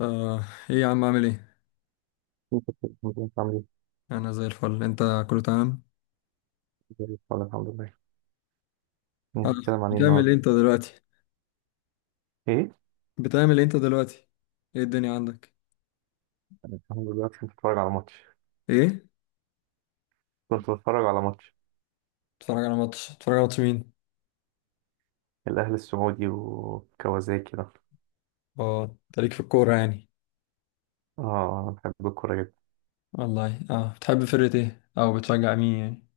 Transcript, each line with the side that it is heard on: left: آه، ايه يا عم عامل ايه؟
right: كنت كنت عامل ايه؟
left: انا زي الفل. انت كله تمام؟
right: زي الفل الحمد لله. يعني
left: آه،
right: هنتكلم عن ايه
left: بتعمل ايه
right: النهارده؟
left: انت دلوقتي؟
right: ايه؟
left: بتعمل ايه انت دلوقتي؟ ايه الدنيا عندك؟
right: انا الحمد لله كنت بتفرج على ماتش.
left: ايه؟
right: كنت بتفرج على ماتش
left: بتتفرج على ماتش مين؟
right: الاهلي السعودي وكوازاكي ده.
left: اه انت ليك في الكورة يعني.
right: اه، انا بحب الكورة جدا.
left: والله اه بتحب فرقة ايه؟ او بتشجع مين يعني؟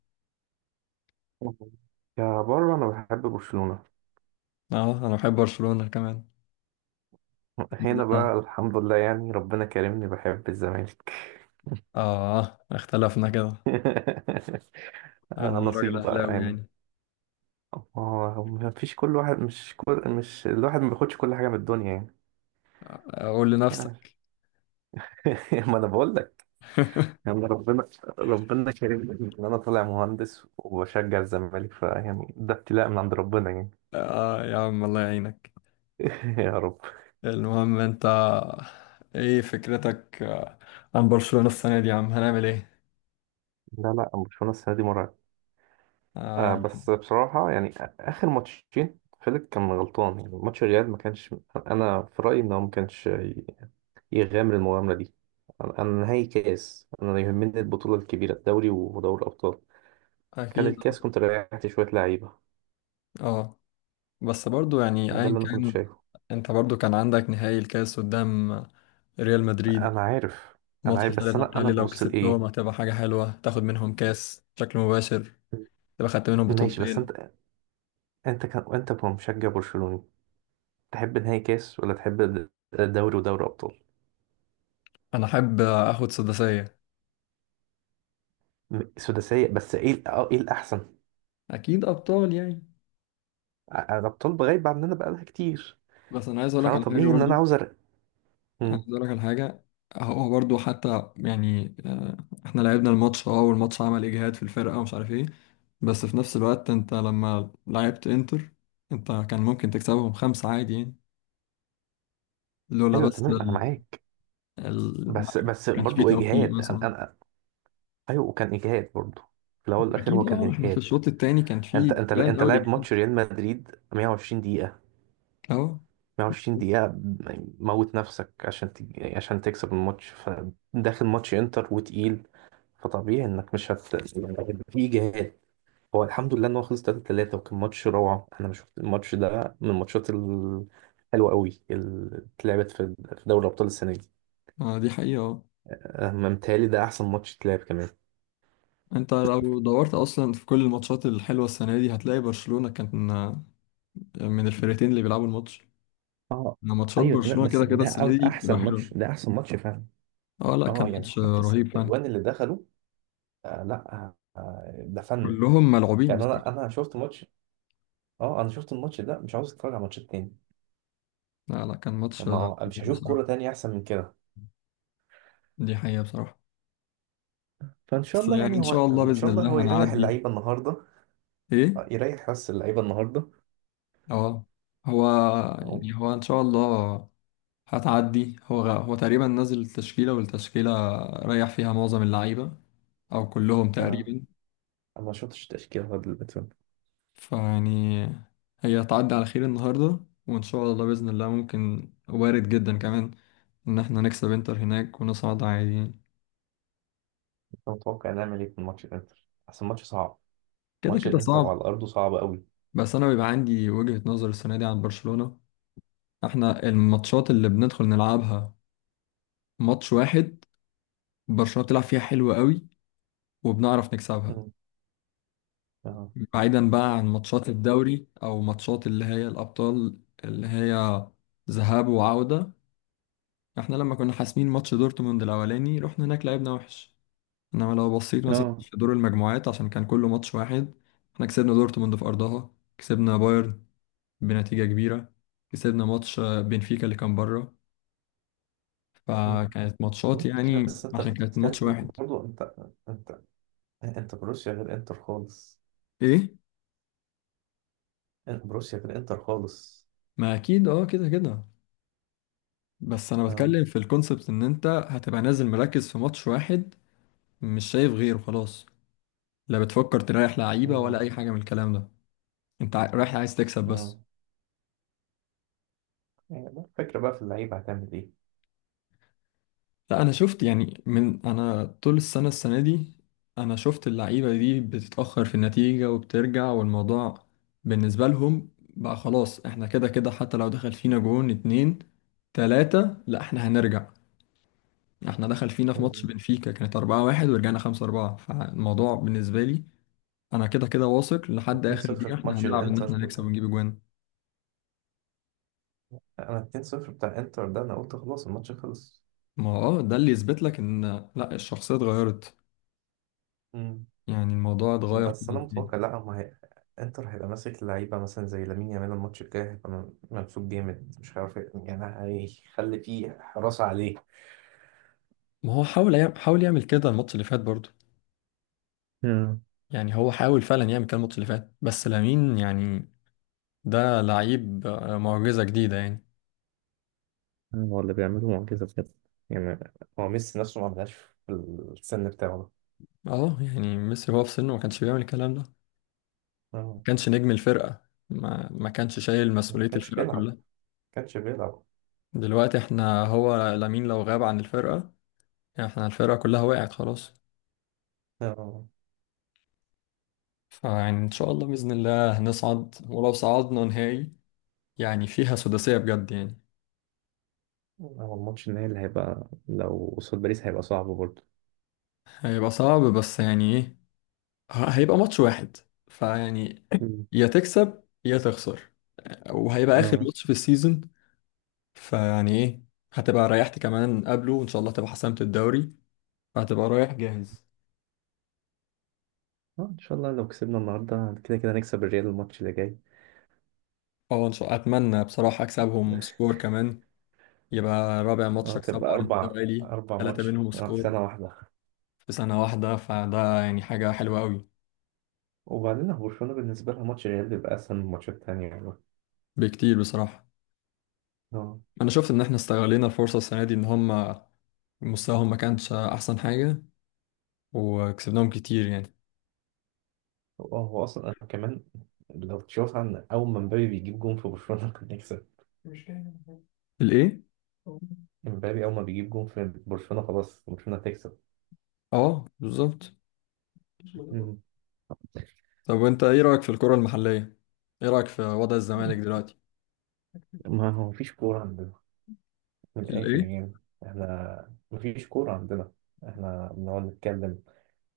right: يا بره انا بحب برشلونة.
left: اه انا بحب برشلونة كمان.
right: هنا
left: ده-
right: بقى الحمد لله، يعني ربنا كرمني بحب الزمالك.
left: اه اختلفنا كده.
right: آه،
left: انا راجل
right: نصيب بقى
left: اهلاوي
right: يعني.
left: يعني.
right: اه، ما فيش كل واحد مش كل مش الواحد ما بياخدش كل حاجة من الدنيا يعني.
left: آه، قول لنفسك.
right: ما انا بقول يعني، ربنا كريم ان انا طالع مهندس وبشجع الزمالك، فيعني ده ابتلاء من عند ربنا يعني.
left: اه يا عم الله يعينك.
right: يا رب.
left: المهم انت ايه فكرتك عن برشلونة السنة دي يا عم هنعمل ايه؟
right: لا لا، برشلونة السنة دي مرعب. آه،
left: آه،
right: بس بصراحة يعني، آخر ماتشين فيليك كان غلطان، يعني ماتش الريال ما كانش. أنا في رأيي إن هو ما كانش يغامر المغامرة دي. أنا نهائي كاس، أنا يهمني البطولة الكبيرة، الدوري ودوري الأبطال. كان
left: اكيد اه.
right: الكاس كنت ريحت شوية لعيبة.
left: آه. بس برضو يعني
right: ده
left: ايا
right: اللي أنا كنت
left: كان،
right: شايفه.
left: انت برضو كان عندك نهائي الكاس قدام ريال مدريد.
right: أنا عارف. أنا
left: ماتش
right: عارف،
left: ثالث
right: بس
left: على
right: أنا
left: التالي لو
right: ببص
left: كسبتهم
right: لإيه.
left: هتبقى حاجة حلوة تاخد منهم كاس بشكل مباشر، تبقى خدت منهم
right: ماشي، بس
left: بطولتين.
right: أنت، انت كمشجع برشلوني، تحب نهائي كاس ولا تحب دوري ودوري ابطال.
left: انا احب اخد سداسية.
right: سداسيه، بس ايه ال- اه ايه الاحسن؟
left: اكيد ابطال يعني.
right: الابطال غايبه عننا بقالها كتير،
left: بس انا عايز اقول لك
right: فانا
left: على حاجة
right: طبيعي ان انا
left: برضو،
right: عاوز أرق...
left: عايز
right: مم.
left: اقول لك على حاجه. هو برضو حتى يعني احنا لعبنا الماتش اه والماتش عمل اجهاد في الفرقه ومش عارف ايه. بس في نفس الوقت انت لما لعبت انتر انت كان ممكن تكسبهم خمسة عادي يعني، لولا
right: ايوه
left: بس
right: تمام، انا معاك.
left: ما
right: بس بس
left: كانش فيه
right: برضو
left: توفيق
right: اجهاد،
left: مثلا.
right: أنا. ايوه وكان اجهاد برضو. في الاول والاخر
left: اكيد
right: هو كان
left: اه احنا في
right: اجهاد.
left: الشوط التاني كان
right: انت
left: فيه
right: انت
left: بان
right: انت
left: قوي
right: لاعب
left: الاجهاد.
right: ماتش ريال مدريد 120 دقيقه،
left: اهو.
right: 120 دقيقه، موت نفسك عشان تكسب الماتش، فداخل ماتش انتر وتقيل، فطبيعي انك مش هت يعني، هيبقى في اجهاد. هو الحمد لله ان هو خلص 3-3، وكان ماتش روعه. انا شفت الماتش ده من الماتشات الحلوه قوي اللي اتلعبت في دوري ابطال السنه دي.
left: آه، دي حقيقه اه.
right: أه، متهيألي ده احسن ماتش اتلعب كمان.
left: انت لو دورت اصلا في كل الماتشات الحلوه السنه دي هتلاقي برشلونه كانت من الفرقتين اللي بيلعبوا الماتش.
right: اه
left: انا ماتشات
right: ايوه تمام،
left: برشلونة
right: بس
left: كده كده
right: ده
left: السنة دي
right: احسن
left: بتبقى حلوة.
right: ماتش، ده احسن ماتش فعلا.
left: اه لا كان
right: اه، يعني
left: ماتش
right: حتى الست
left: رهيب فعلا.
right: اجوان اللي دخلوا، آه لا آه، ده فن.
left: كلهم ملعوبين
right: يعني انا
left: بصراحة.
right: انا شفت ماتش، اه انا شفت الماتش ده مش عاوز اتفرج على ماتش تاني.
left: لا لا كان ماتش
right: ما هو مش
left: كبير
right: هشوف
left: بصراحة.
right: كوره تانية احسن من كده.
left: دي حقيقة بصراحة.
right: فان شاء
left: بس
right: الله
left: يعني
right: يعني،
left: ان
right: هو
left: شاء الله
right: ان
left: بإذن
right: شاء الله هو
left: الله
right: يريح
left: هنعدي.
right: اللعيبه النهارده. آه،
left: ايه؟
right: يريح بس اللعيبه النهارده.
left: اه هو
right: او
left: يعني هو ان شاء الله هتعدي. هو تقريبا نزل التشكيلة والتشكيلة ريح فيها معظم اللعيبة او كلهم
right: آه،
left: تقريبا.
right: انا ما شفتش تشكيله غير البتون.
left: فيعني هي هتعدي على خير النهاردة، وإن شاء الله بإذن الله ممكن وارد جدا كمان إن إحنا نكسب إنتر هناك ونصعد عاديين.
right: انت متوقع نعمل ايه في ماتش الانتر؟ احسن ماتش صعب.
left: كده
right: ماتش
left: كده
right: الانتر على
left: صعب.
right: ارضه صعب قوي.
left: بس أنا بيبقى عندي وجهة نظر السنة دي عن برشلونة. إحنا الماتشات اللي بندخل نلعبها ماتش واحد برشلونة بتلعب فيها حلو قوي وبنعرف نكسبها،
right: مم. اه.
left: بعيدا بقى عن ماتشات الدوري أو ماتشات اللي هي الأبطال اللي هي ذهاب وعودة. إحنا لما كنا حاسمين ماتش دورتموند الأولاني رحنا هناك لعبنا وحش. انما لو بصيت مثلا
right: اه.
left: في دور المجموعات عشان كان كله ماتش واحد، احنا كسبنا دورتموند في ارضها، كسبنا بايرن بنتيجة كبيرة، كسبنا ماتش بنفيكا اللي كان بره.
right: مم.
left: فكانت ماتشات
right: ماشي،
left: يعني
right: بس انت
left: عشان كانت ماتش
right: بتتكلم
left: واحد.
right: برضه، انت انت انت بروسيا غير انتر خالص.
left: ايه؟
right: انت بروسيا غير انتر خالص.
left: ما اكيد اه كده كده. بس انا
right: اه.
left: بتكلم في الكونسبت ان انت هتبقى نازل مركز في ماتش واحد، مش شايف غيره خلاص، لا بتفكر تريح لعيبة ولا
right: مم.
left: اي حاجة من الكلام ده. انت رايح عايز تكسب
right: اه،
left: بس.
right: يعني بقى الفكرة بقى في اللعيبة هتعمل ايه.
left: لا انا شفت يعني من انا طول السنه السنه دي، انا شفت اللعيبه دي بتتاخر في النتيجه وبترجع، والموضوع بالنسبه لهم بقى خلاص احنا كده كده حتى لو دخل فينا جون اتنين تلاته لا احنا هنرجع. احنا دخل فينا في ماتش
right: مم.
left: بنفيكا كانت 4-1 ورجعنا 5-4. فالموضوع بالنسبة لي أنا كده كده واثق لحد آخر
right: و2-0
left: دقيقة
right: في
left: احنا
right: ماتش
left: هنلعب إن
right: الانتر،
left: احنا نكسب ونجيب أجوان.
right: انا 2-0 بتاع انتر ده انا قلت خلاص الماتش خلص.
left: ما هو اه ده اللي يثبت لك إن لا الشخصية اتغيرت،
right: مم.
left: يعني الموضوع اتغير
right: بس انا
left: خالص.
right: متوقع، لا ما هي انتر هيبقى ماسك لعيبه مثلا زي لامين يامال. الماتش الجاي هيبقى ممسوك جامد، مش عارف إيه يعني، هيخلي فيه حراسه عليه.
left: ما هو حاول يعمل كده الماتش اللي فات برضه.
right: مم.
left: يعني هو حاول فعلا يعمل كده الماتش اللي فات بس لامين يعني ده لعيب معجزة جديدة يعني.
right: هو اللي بيعملوا معجزة بجد يعني. هو ميسي نفسه ما عملهاش في السن بتاعه ده.
left: اه يعني ميسي هو في سنه ما كانش بيعمل الكلام ده، ما
right: آه،
left: كانش نجم الفرقة، ما كانش شايل
right: ما
left: مسؤولية
right: كانش
left: الفرقة
right: بيلعب ما
left: كلها.
right: كانش بيلعب
left: دلوقتي احنا هو لامين لو غاب عن الفرقة يعني احنا الفرقة كلها وقعت خلاص.
right: اه.
left: فيعني ان شاء الله بإذن الله هنصعد، ولو صعدنا نهائي يعني فيها سداسية بجد يعني.
right: هو الماتش النهائي اللي هيبقى لو قصاد باريس هيبقى صعب برضه.
left: هيبقى صعب بس يعني ايه، هيبقى ماتش واحد، فيعني
right: مم.
left: يا تكسب يا تخسر، وهيبقى اخر
right: اه.
left: ماتش في السيزون. فيعني ايه، هتبقى ريحت كمان قبله وان شاء الله هتبقى حسمت الدوري، فهتبقى رايح جاهز.
right: اه، ان شاء الله لو كسبنا النهارده كده كده نكسب الريال الماتش اللي جاي.
left: اه ان شاء الله. اتمنى بصراحة اكسبهم سكور كمان، يبقى رابع
right: اه،
left: ماتش اكسبه
right: تبقى
left: على
right: اربع
left: التوالي.
right: اربع
left: ثلاثة
right: ماتش
left: منهم
right: في
left: سكور
right: سنه واحده.
left: في سنة واحدة، فده يعني حاجة حلوة قوي.
right: وبعدين هو برشلونه بالنسبه لها ماتش الريال بيبقى اسهل من الماتشات التانيه يعني.
left: بكتير بصراحة.
right: اه.
left: انا شفت ان احنا استغلينا الفرصة السنة دي ان هم مستواهم ما كانش احسن حاجة وكسبناهم كتير يعني.
right: هو هو اصلا انا كمان، لو تشوف عن اول ما مبابي بيجيب جون في برشلونه كنا نكسب.
left: الايه؟
right: مبابي اول ما بيجيب جون في برشلونه خلاص برشلونه تكسب.
left: اه بالظبط.
right: مم.
left: طب وانت ايه رأيك في الكرة المحلية؟ ايه رأيك في وضع الزمالك دلوقتي؟
right: ما هو مفيش كوره عندنا، من الاخر
left: الايه؟
right: يعني. احنا مفيش كوره عندنا، احنا بنقعد نتكلم.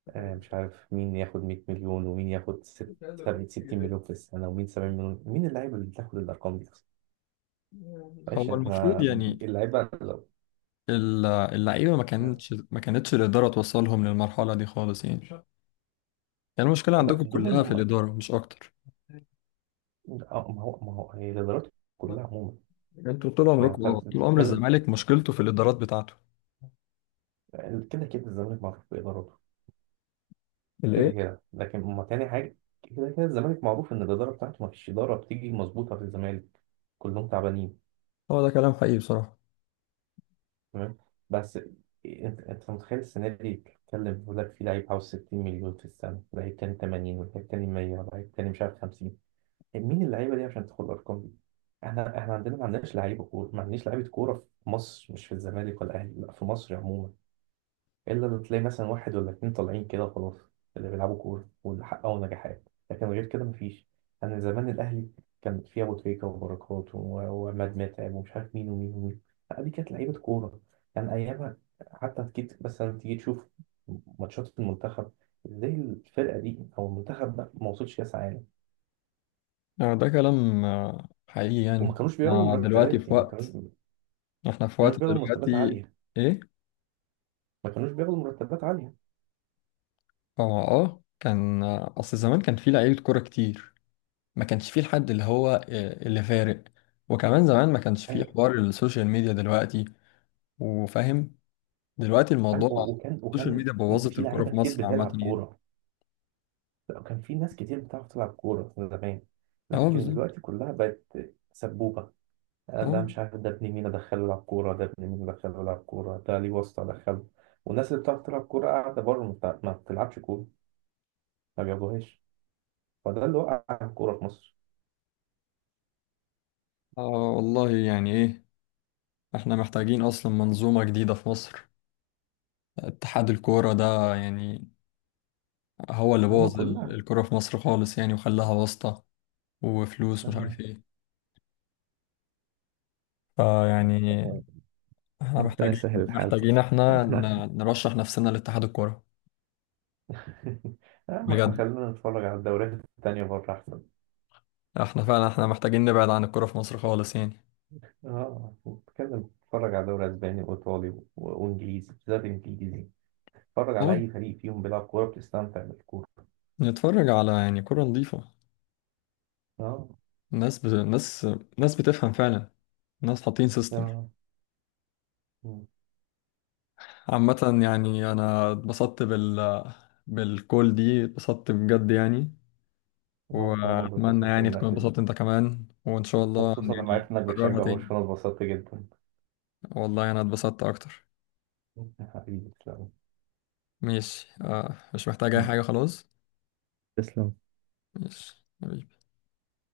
right: آه، مش عارف مين ياخد 100 مليون، ومين ياخد 60 مليون في السنة، ومين 70 مليون، مين اللعيبة اللي بتاخد الأرقام دي أصلا؟ معلش
left: هو
right: احنا،
left: المفروض يعني
right: اللعيبة لو،
left: اللعيبة، ما
right: لا،
left: كانتش ما كانتش الإدارة توصلهم للمرحلة دي خالص يعني. يعني المشكلة عندكم
right: ادوهم،
left: كلها في
right: آه،
left: الإدارة مش أكتر.
right: ما هو هي الإدارات كلها عموما.
left: انتوا طول
right: يعني
left: عمركم
right: انت
left: اه طول عمر
right: بتتكلم،
left: الزمالك مشكلته في الإدارات بتاعته.
right: كده كده الزمالك معروف بإدارته. كده
left: الايه؟
right: كده، لكن ما تاني حاجة، كده كده الزمالك معروف إن الإدارة بتاعته ما فيش إدارة بتيجي مظبوطة في الزمالك، كلهم تعبانين.
left: هو ده كلام حقيقي بصراحة.
right: تمام. بس انت متخيل السنه دي بتتكلم بيقول لك في لعيب عاوز 60 مليون في السنه، لعيب تاني 80، ولعيب تاني 100، ولعيب تاني مش عارف 50. مين اللعيبه دي عشان تدخل الارقام دي؟ احنا عندنا ما عندناش لعيبه كوره، ما عندناش لعيبه كوره في مصر، مش في الزمالك ولا الاهلي، لا في مصر عموما. الا لو تلاقي مثلا واحد ولا اتنين طالعين كده خلاص، اللي بيلعبوا كوره واللي حققوا نجاحات، لكن غير كده مفيش. انا زمان الاهلي كان فيه ابو تريكه، وبركات، وعماد متعب، ومش عارف مين ومين ومين. لا، دي كانت لعيبه كوره، كان ايامها. حتى اكيد مثلا تيجي تشوف ماتشات المنتخب ازاي الفرقه دي او المنتخب ده ما وصلش كاس عالم.
left: يعني ده كلام حقيقي.
right: وما
left: يعني
right: كانوش بياخدوا
left: احنا دلوقتي
right: مرتبات
left: في
right: يعني، ما كانوش
left: وقت،
right: ما
left: احنا في وقت
right: كانوش بياخدوا مرتبات
left: دلوقتي.
right: عاليه،
left: ايه؟
right: ما كانوش بياخدوا مرتبات عاليه.
left: اه اه كان اصل زمان كان في لعيبة كورة كتير. ما كانش فيه الحد اللي هو اللي فارق. وكمان زمان ما كانش فيه
right: ايوه.
left: حوار السوشيال ميديا دلوقتي، وفاهم دلوقتي
right: أيوة،
left: الموضوع.
right: وكان
left: السوشيال
right: وكان
left: ميديا بوظت
right: في
left: الكورة
right: لعيبه
left: في
right: كتير
left: مصر عامة
right: بتلعب
left: يعني.
right: كوره. لا، كان في ناس كتير بتعرف تلعب كورة زمان،
left: اه
right: لكن
left: بالظبط.
right: دلوقتي كلها بقت سبوبة. ده
left: اه
right: مش عارف ده ابن مين أدخله يلعب كورة، ده ابن مين أدخله يلعب كورة، ده ليه واسطة أدخله. والناس اللي بتعرف تلعب كورة قاعدة بره، ما بتلعبش كورة، ما بيلعبوهاش. فده اللي وقع الكورة في مصر،
left: آه، والله يعني ايه، احنا محتاجين اصلا منظومة جديدة في مصر. اتحاد الكورة ده يعني هو اللي
right: هما
left: بوظ
right: كلها.
left: الكورة في مصر خالص يعني، وخلاها واسطة وفلوس مش
right: آه.
left: عارف ايه. فيعني احنا
right: ربنا
left: محتاجين
right: يسهل الحال بقى.
left: محتاجين احنا
right: احنا.
left: نرشح نفسنا لاتحاد الكورة
right: آه، ما احنا
left: بجد.
right: خلينا نتفرج على الدوريات التانية بره أحسن.
left: احنا فعلا احنا محتاجين نبعد عن الكرة في مصر خالص يعني.
right: اه، نتفرج على دوري أسباني وإيطالي وإنجليزي، بالذات إنجليزي. اتفرج على
left: اه
right: أي فريق فيهم بيلعب كورة، بتستمتع بالكورة.
left: نتفرج على يعني كرة نظيفة،
right: أه.
left: ناس ناس بتفهم فعلا، ناس حاطين سيستم.
right: آه. مم.
left: عامة يعني أنا اتبسطت بالكول دي، اتبسطت بجد يعني.
right: وأنا كمان
left: وأتمنى
right: اتبسطت
left: يعني تكون
right: بالمناقشة دي،
left: اتبسطت أنت كمان، وإن شاء الله
right: وخصوصا لما
left: يعني
right: عرفت إنك
left: نكررها
right: بتشجع
left: تاني.
right: برشلونة اتبسطت جدا.
left: والله أنا اتبسطت أكتر.
right: حبيبي تسلم.
left: ماشي مش محتاج أي
right: مم.
left: حاجة خلاص.
right: تسلم
left: ماشي حبيبي.